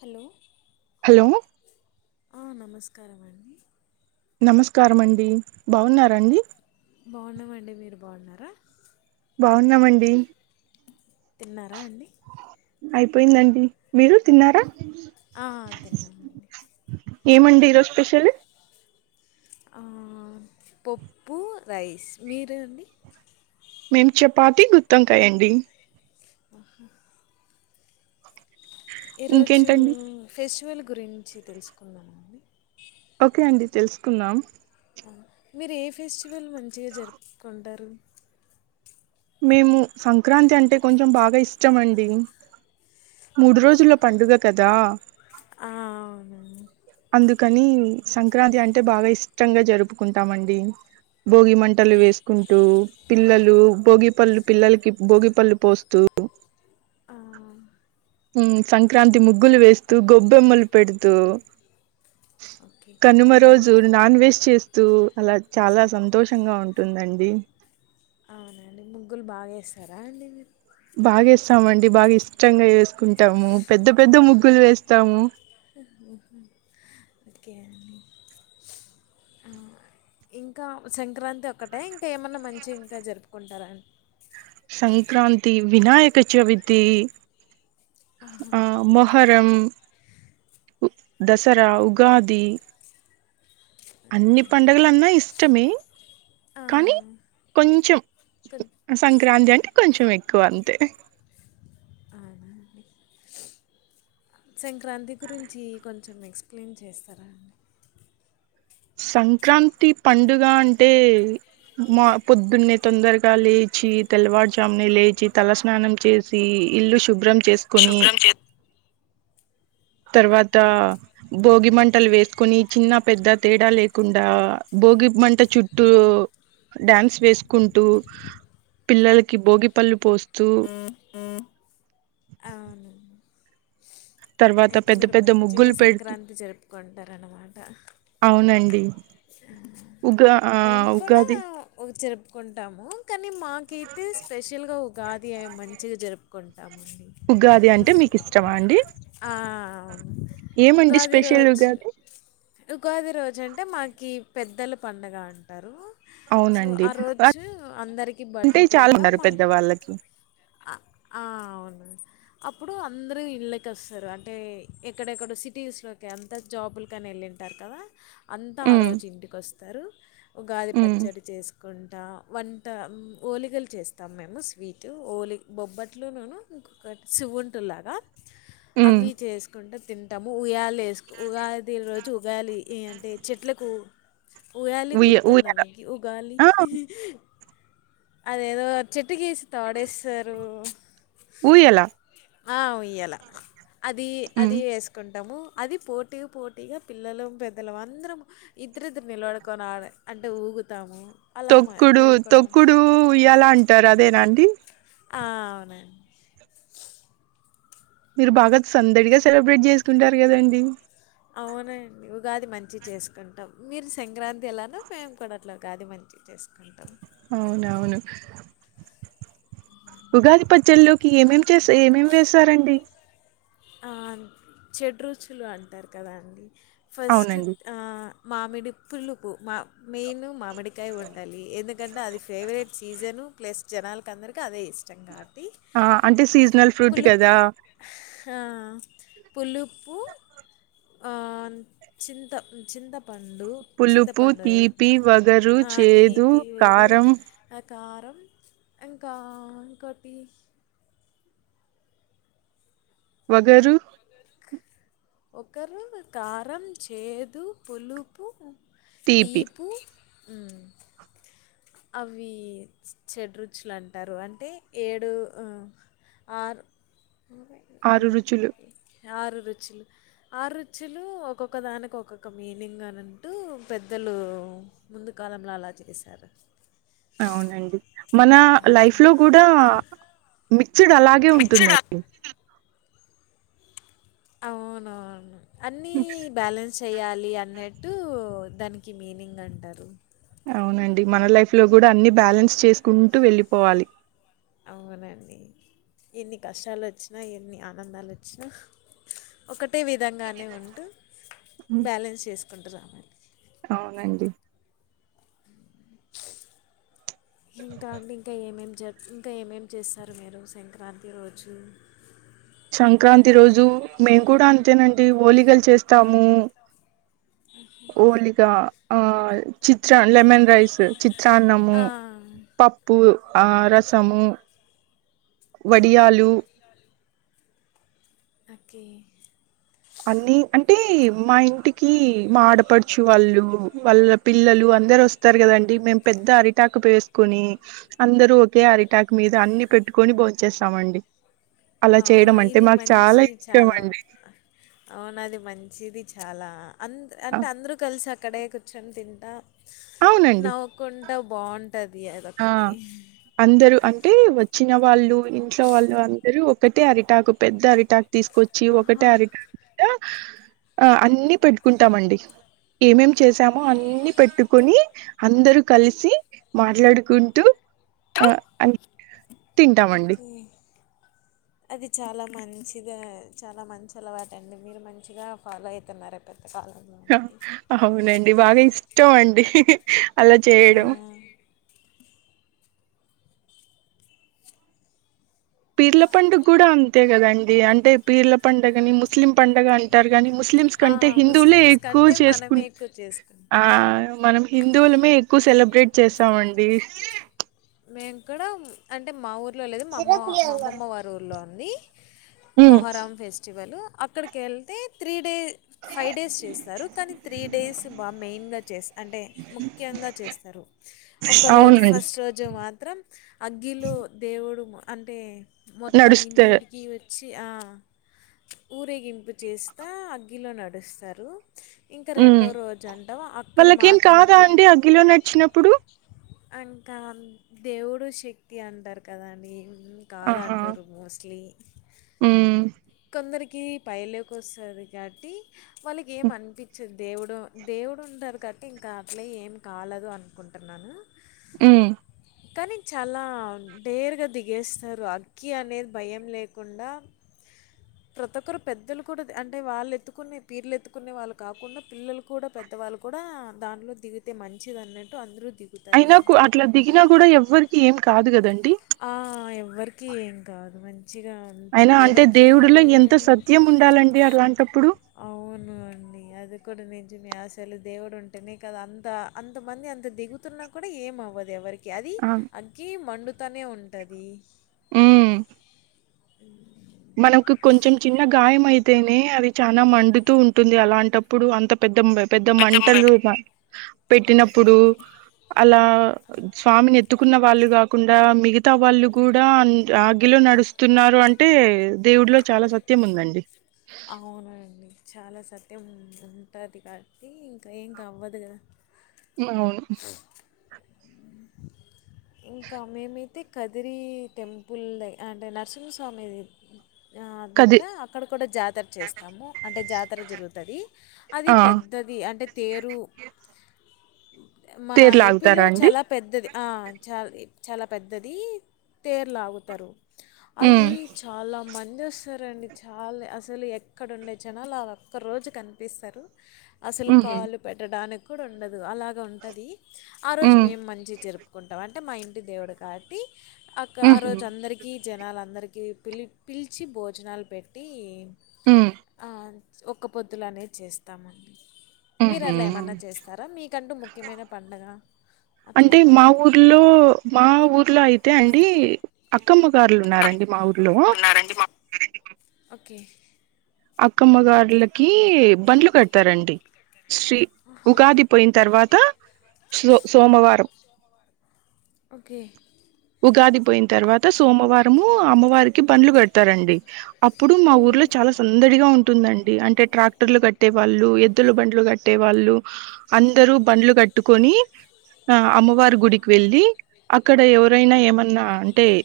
Hello hello ఆ నమస్కారమండి నమస్కారమండి బాగున్నారండి బాగున్నామండి మీరు బాగున్నారా బాగున్నామండి తిన్నారా అండి అయిపోయిందండి మీరు తిన్నారా ఆ తిన్నామండి ఏమండి ఈ రోజు స్పెషల్ ఆ పొప్పు రైస్ మీరు అండి మేం చపాతి గుత్తోంకాయ్ అండి ఆహ్ ఈరోజు ఇంకేంటండి ఫెస్టివల్ గురించి తెలుసుకుందామండి ఓకే అండి తెలుసుకుందాం మీరు ఏ ఫెస్టివల్ మంచిగా జరుపుకుంటారు మేము సంక్రాంతి అంటే కొంచెం బాగా ఇష్టం అండి మూడు రోజుల్లో పండుగ కదా ఆ అవునండి అందు కానీ సంక్రాంతి అంటే బాగా ఇష్టంగా జరుపుకుంటామండి భోగి మంటలు వేసుకుంటూ పిల్లలు భోగి పళ్ళు పిల్లలకి భోగిపళ్ళు పోస్తూ ఆ ఉ సంక్రాంతి ముగ్గులు వేస్తూ గొబ్బెమ్మలు పెడుతూ ఓకే కనుమ మీరు ము రోజు నాన్ వెజ్ చేస్తూ అలా చాలా సంతోషంగా ఉంటుందండి అవునండి ముగ్గులు బాగా ఏస్తారా అండి మీరు బాగ ఏస్తామండి బాగా ఇష్టంగా వేసుకుంటాము పెద్ద పెద్ద ముగ్గులు వేస్తాము అకేండి ఇంకా సంక్రాంతి ఒక్కటే ఇంకా ఏమన్నా మంచి ఇంకా జరుపుకుంటారా అండి సంక్రాంతి వినాయక చవితి ఆహా! ఆ మొహర్ దం దసరా ఉగాది అన్ని ఓకే. పండుగలన్నా ఇష్టమే ఆ! కానీ కొంచెం కొన్ సంక్రాంతి అని అంటే కొంచెం ఎక్కువ అంతే అవునా అండి సంక్రాంతి గురించి కొ కొంచెం ఎక్స్ప్లెయిన్ చేస్తారా అండి సంక్రాంతి పండుగ అంటే మా పొద్దున్నే తొందరగా లేచి తెల్లవారుజాముని లేచి తల స్నానం చేసి ఇల్లు శుభ్రం చేసుకుని శుభ్రం చే తర్వాత భోగిమంటలు వేసుకుని చిన్న పెద్ద తేడా లేకుండా భోగి మంట చుట్టూ డ్యాన్స్ వేసుకుంటూ పిల్లలకి భోగిపళ్ళు పోస్ తు అవునండి. అయితే మీరు పెద్ద మంచిగా ముగ్గులు పెడుతూ సంక్రాంతి జరుపుకుంటారన్నమాట అవునండి ఉగా ఆ ఉగాది ప్పుకుంటాము కానీ మాకైతే స్పెషల్ గా ఉగాది మంచిగా జరుపుకుంటా ఉగాది అంటే మీకు ఇష్టమా అండి ఆ ఏమండి ఉగాది స్పెషల్ రోజు ఉగాది ఉగాది రోజు అంటే మాకి పెద్దల పండుగ అంటారు సో అవునండి ఆ రోజు అందరికీ అంటే బట్టలు చాలా పెడతాం ఉన్నారు మా పెద్దవాళ్ళకి ఆ అవును అప్పుడు అందరూ ఇళ్ళకి వస్తారు అంటే ఎక్కడెక్కడ సిటీస్ లోకి అంత జాబులు కానీ వెళ్ళింటారు కదా అంతా ఆ ఉమ్ రోజు ఇంటికి వస్తారు ఉగాది ఉమ్ పచ్చడి చేసుకుంట వంట వంట ఓలిగలు చేస్తాం మేము స్వీట్ ఓలి బొబ్బట్లును సువుంటులాగా ఉమ్. అవి చేసుకుంట తింటాము ఉయ్యాలు వేసు ఉగాది రోజు చూగాలి ఏ అంటే చెట్లకు ఉగాలి ఉయ్య గుర్తుంద ఊయల మీకు ఉగాలి ఆ అదేద చ చెట్టికేసి తాడేస్తారు ఊయ్యలా ఆ ఉయ్యల అది అది వేసుకుంటాము అది పోటీ పోటీగా పిల్లలు పెద్దలు అందరం ఇద్దరిద్దరు నిలవడుకొని ఆడ అంటే ఊగుతామ్ తొక్కుడు తొక్కుడు ఉయల అంటారు అదేనా అండి ఆ అవునండి మీరు బాగా సందడిగా సెలబ్రేట్ చేసుకుంటారు కదండి అవునడి ఉగాది మంచి చేసుకుంటాం మీరు సంక్రాంతి ఎలానో మేము కూడాడట్లా ఉగాది మంచి ప చేసుకుంటాం అవునవును ఉగాది పచ్చల్లోకి ఏమేం చేస్త ఏమేం వస్తారండి చెడ్ రుచులు అంటారు కదా అండి ఫస్ట్ అవునండి మామిడి పులుపు మా మెయిన్ మామిడికాయ ఉండాలి ఎందుకంటే ఎందుకంటే అది ఫేవరెట్ సీజన్ ప్లస్ జనాలకి అందరికి అదే ఇష్టం కాబట్టి ఆ అంటే సీజనల్ ఫ్రూట్ పులుపు కదా పులుపు చింత చింతప పడు పులుపు చింతపడు తీపి వగరు అహ చేదు తీపి వగరు కారం కారం ఇంకా ఇంకోటి వగరు ఒకరు కారం చేదు పులుపు తీపి తీపు అవి చెడ్ రుచులు అంటారు అంటే ఏడు ఆ ఆరు రుచులు ఆరు రుచులు ఆరు రుచులు ఒక్కొక్క దానికి ఒక్కొక్క మీనింగ్ అనింటూ పెద్ద వాళు ముందు కాలంలో అలా చేశారు అవునండి మన లైఫ్ లో కూడా మిక్స్డ్ అలాగే మిక్స్డ్ ఉంటుందండి అవునవును అన్నీ బ్యాలెన్స్ చెయాలి అన్నట్టు దానికి మీనింగ్ అంటారు అవునండి మన లైఫ్ లో కూడా అన్ని బ్యాలెన్స్ చేసుకుంటూ వెళ్ళిపోవాలి అవును అండి ఎన్ని కష్టాలు వచ్చినా ఎన్ని ఆనందాలు వచ్చినా ఒకటి అ విధంగానే ఉంటూ బ్యాలెన్స్ చేసుకుంటూ రావాలి అవునండి ఇంకా అంటే ఇంకా ఏమేమి జ ఇంకా ఏమేమి చేస్తారు మీరు సంక్రాంతి రోజు సంక్రాంతి రోజు మేము కూడా అంతేనండి హోలికలు చేస్తాము హోలిగా ఆ చిత్ర లెమన్ రైస్ చి చన్నము ఆ! పప్పు ఆ రసము వడియాలు ఓకే అన్ని అంటే మా ఇంటికి ఆడపడుచు వాళ్ళు వాళ్ళ పిల్లలు అందరు వస్తారు కదండి మే పెద్ద అరిటాక్ వేసుకుని అందరు ఒకే అరిటాక్ మీద అ పెట్టుకొని బోంచ్చేస్తామండి అలా ఆ! చేయడం అంటే ఇది మాకు చాలా ఇష్టం అండి అవునుది మంచిది చాలా అ అంటే అందరూ కలిసి అక్కడే కూర్చొని తింటా అవునండి నవ్వుకుంటా బాగుంటుంది ఆ అదొకటి అందరూ అంటే వచ్చిన వాళ్ళు ఇంట్లో వాళ్ళు అందరుూ ఒకటే అరిటాకు పెద్ద అరిటాక్ తీసుకొచ్చి ఒకటే ఆహా! అరిటాకు ఆ అన్ని పెట్టుకుంటామండి ఏమేం చేసామో అన్ని పెట్టుకుని అందరు కలిసి మాట్లాడు కుంటూ ఆ అ ఓకే అది చాలా మంచిదే చాలా మంచి అలవాటు అండి మీరు మంచిగా ఫాలో అయితున్నారు పెద్ హ అవునండి బాగా ఇష్టం అండి అలా ఆ చేయడం పీర్ల పండుగ కూడా అంతే కదండి అంటే పీర్ల పండుగని ముస్లిం పండుగ అంటారు కానీ ముస్లిమ్స్ ఆ, కంటే హిందువులే ముస్లిమ్స్ ఎక్కువ కంటే చేసుకుం మనమే ఎక్కువ ఆ చేసుకుంటాం మనం హిందువులమే ఎక్కువ సెలబ్రేట్ చేస్తామండి ఇక్కడం అంటే మా ఊరు లో లేదు మా అమ్మ మా అమమ్మ వారి ఊళ్లో ఉంది ఉమ్ మొహరాం ఫెస్టివల్ అక్కడికి ఏళ్తే త్రీ డేస్ ఫైవ్ డేస్ చేస్తారు కానీ త్రీ డేస్ బాగా మెయిన్గా చేస్త అంటే ముఖ్యంగా చేస్తారు ఒక రోజు అవునండి ఫస్ట్ రోజు మాత్రం అగ్గిలో దేవుడు అంటే మొత్తం నడుస్తే ఇంటింటికి వచ్చి ఆ ఊరేగింపు చేస్తా ఆగిలో నడుస్తారు ఇంకా ఉమ్ రెండో రోజు అంటాం అక్కడ వాళ్ళకేం మాత్రమే కాదా పిరి అండి అగ్గిలో నడిచినప్పుడు అంక దేవుడు శక్తి అంటారు కదండి ఆహా కాదంటారు మోస్ట్లీ ఉమ్ కొందర్ కి పైలోకి వస్తుంది కాబట్టి వాళ్ళకి ఏం అనిపించంది దేవుడు దేవుడు ఉంటారు గట్టి ఇంకా అట్లే ఏం కాలేదు అనుకుంటున్నాను ఆ కానీ చాలా డేర్గా దిగేస్తారు అగ్గి అనేది భయం లేకుండా ప్రతి ఒక్కరు పెద్దలు కూడా అంటే వాళ్ళు ఎత్తుకునే పీర్లు ఎత్తుకునే వాళ్ళు కాకుండా పిల్లలు కూడా పెద్ద దా వాళ్ళు కూడా దాంట్లో దిగితే మంచిదిన్నట్ అయినా అట్లా దిగినా కూడా ఎవ్వరికి ఏం కాదు కదండి ఎవర్కి ఏం కాదు మంచ్ అయినా అంటే దేవుడులో ఎంత సత్యం ఉండాలండి అలాంటప్పుడు అవును అండి అది కూడా నిజ్ జమే అసలు దేవుడు ఉంటేనే కదా అంత అంతమంది అంత దిగుతున్నా కూడా ఏమవ్వదు ఎవరికి అది ఆ అగ్గి మండుతనే ఉంటది ఆ అ మనకు కొంచెం చిన్న గాయం అయితేనే అది చనా మండుతూ ఉంటుంది అలాంటప్పుడు అంత పెద్ద బ్ పెద్ద పెద్దంబై మంటలు మ పెట్టినప్పుడు అలా స్వామిని ఎత్తుకున్న వాళ్ళు కాకుండా మిగతా వాళ్ళు కూడా ఆగిలి లో నడుస్తున్నారు అంటే దేవుడ్లో చాలా సత్యం ఉందండి అవునండి చాలా సత్యం ఉంటుంది కాబట్టి ఇంకా ఏంకా అవ్వదు కద అవును ఇంకా మేమైతే కదిరి టెంపుల్ అంటే నరసింహస్వామిది ఆ, కది దగ్గర అక్కడ కూడా జాతర చేస్తాము అంటే జాతర జరుగుతుంది అది ఆ పెద్దది అంటే తేరు మన తేరు ఏపీలో లాగుతారా అండి చాలా ద్దది ఆ చాల్ ఇ చాలా పెద్దది తేర్ లాగుతరు ఆల్ది ఉమ్ చాలా మంచ్ ఎంజేస్తారండి చాలే అస్సలి ఎక్కడుండే జనాలాగా ఒక్క రోజుక్ కన్పిస్తరు అస్సల్ ఉహు కాల్ పెట్టడానికి కూడా ఉండదు అలాగ ఉంటది ఆ రోజ్ ఉమ్ మేమ్ మన్ జీ జర్పుకుంటామ్ అంటే మా ఇంటి దేవుడు కావాట్టి అక్క ఆ ఉహు రోజు అందరికీ జనలందర్ ఈ పిలిప్ పిల్చి భోజనాలు పెట్టి ఉమ్ ఆ ఒక్క పొద్దులనే చేస్తామండ్ మీర్ ఉహు అట్ల ఏమన్నా చేస్తారా మీకంటూ ముఖ్యమైన పండగ అట్లా అంటే మా ఊర్లు మా ఊర్లో ఐతే అండి అక్కమ్మ గార్లు ఉన్నారండి మావుర్లో కే అక్కమ్మ గార్లకి బండ్లు కడతారండి శ్రీ ఉగాది పోయ్ న్ తర్వాత సో సోమవారం ఓకే ఉగాది పోయ్ న్ తర్వాత సోమవారము అమ్మవారికి పండ్లు పెడ్తారండి అప్పుడు మా మ్మ్. ఊర్లో చాలాస్ దడిగా ఉంటుందండి అంటే ట్రాక్టర్లు కట్టే వాళ్ళు ఎద్దుల బండ్లు గట్టే వాళ్ళు అందరూ బండ్లు గట్టుకొని ఆ అమ్మవారి గుడిక్ వెళ్ళి అక్కడ ఎవరైనా ఏమన్నా అంటే ఏ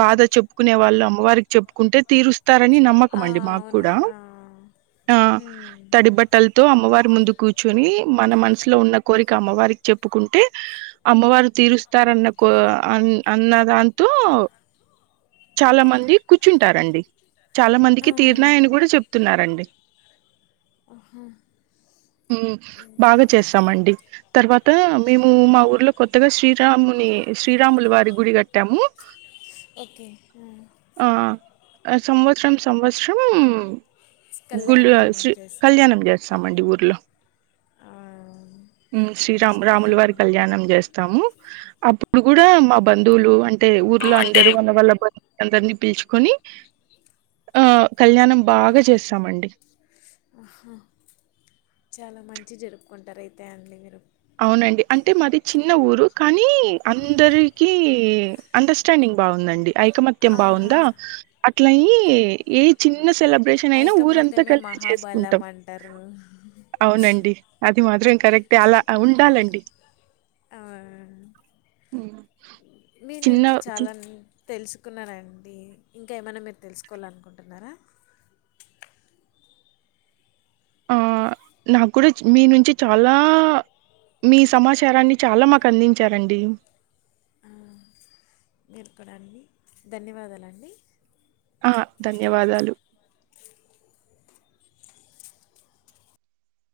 బాధ చెప్పుకునే వాళ్ అమ్మవార్క్ చెప్పుకుంటే తీరుస్ తరన్ని ఆ, నమ్మకమండి మాక్ అవును గూడా ఆ, ఆ మ్మ్. తడి బట్టల్తో అమ్మవార్ ముందు కూచ్చోని మన మన్సులో ఉన్న కోరిక అమ్మవారిక్ చెప్పుకుంటే అమ్మవారు తీరుస్తర్ రాన్నకో అన్ అన్నదంతో చాలా మంది కూచ్చుటారండి చాలా మందికి తీర్ ఆహా ఉమ్ బాగా చేస్సమండి తర్వాత మేము మా ఊర్లో కొత్తగా శ్రీరాముని ఏ శ్రీరాములవారి గుడి గాట్టాము ఓకే ఆ సంవత్సరమ్ సంవత్సస్రం గులో కళ్యాణం శ్రీ చేస్తా కళ్యాణం జేస్తామండి ఊర్లో ఆ, ఉమ్ శ్రీరామ్ చాలా రాములవారి మంది కళ్యాణం జేస్తాము అప్పుడ్ గూడా మా బంధువులు అంటే ఊ ఊర్లో అంటే అందరు ఉన్న వాళ్ళ బత్ అందర్నీ పిల్చుకొని ఆ కళ్యాణం బాగా చేస్తామండి ఆహా చాలా మంచి జర్పుకుంటరు ఐతే అండీ మీరు ఔనండి అంటే మాది చిన్న ఊరు కానీ అందరికీ అండస్టాడింగ్ బాఉందండి ఐకమత్యం బాఉందా ఆహా అట్లాయ్ ఇ ఏ చిన్ ఇన్న సెలబ్రేషన్ ఐనా ఊరంతా ఐకమత్యమే కలిసి మహాబలం చేసుకుంటాం అంటారు ఔనండి అద్ ఇది మాత్రం కరక్టే అలా అ ఉండాలండి ఆ, మీ చిన్న నుంచి చి చాలాన్ తెల్సుకున్నానండి ఇంకా ఏమైనా మీర్ తెల్సుకోవాలనుకుంటున్నారా ఆ నాక్ గూడు చ్ మీ నుంచి చాలా మీ సమాచారాన్ని చాలా మాకందించారండి మీర్ కూడండి ధన్యవాదాలండి ఆ ధన్యవాదాలు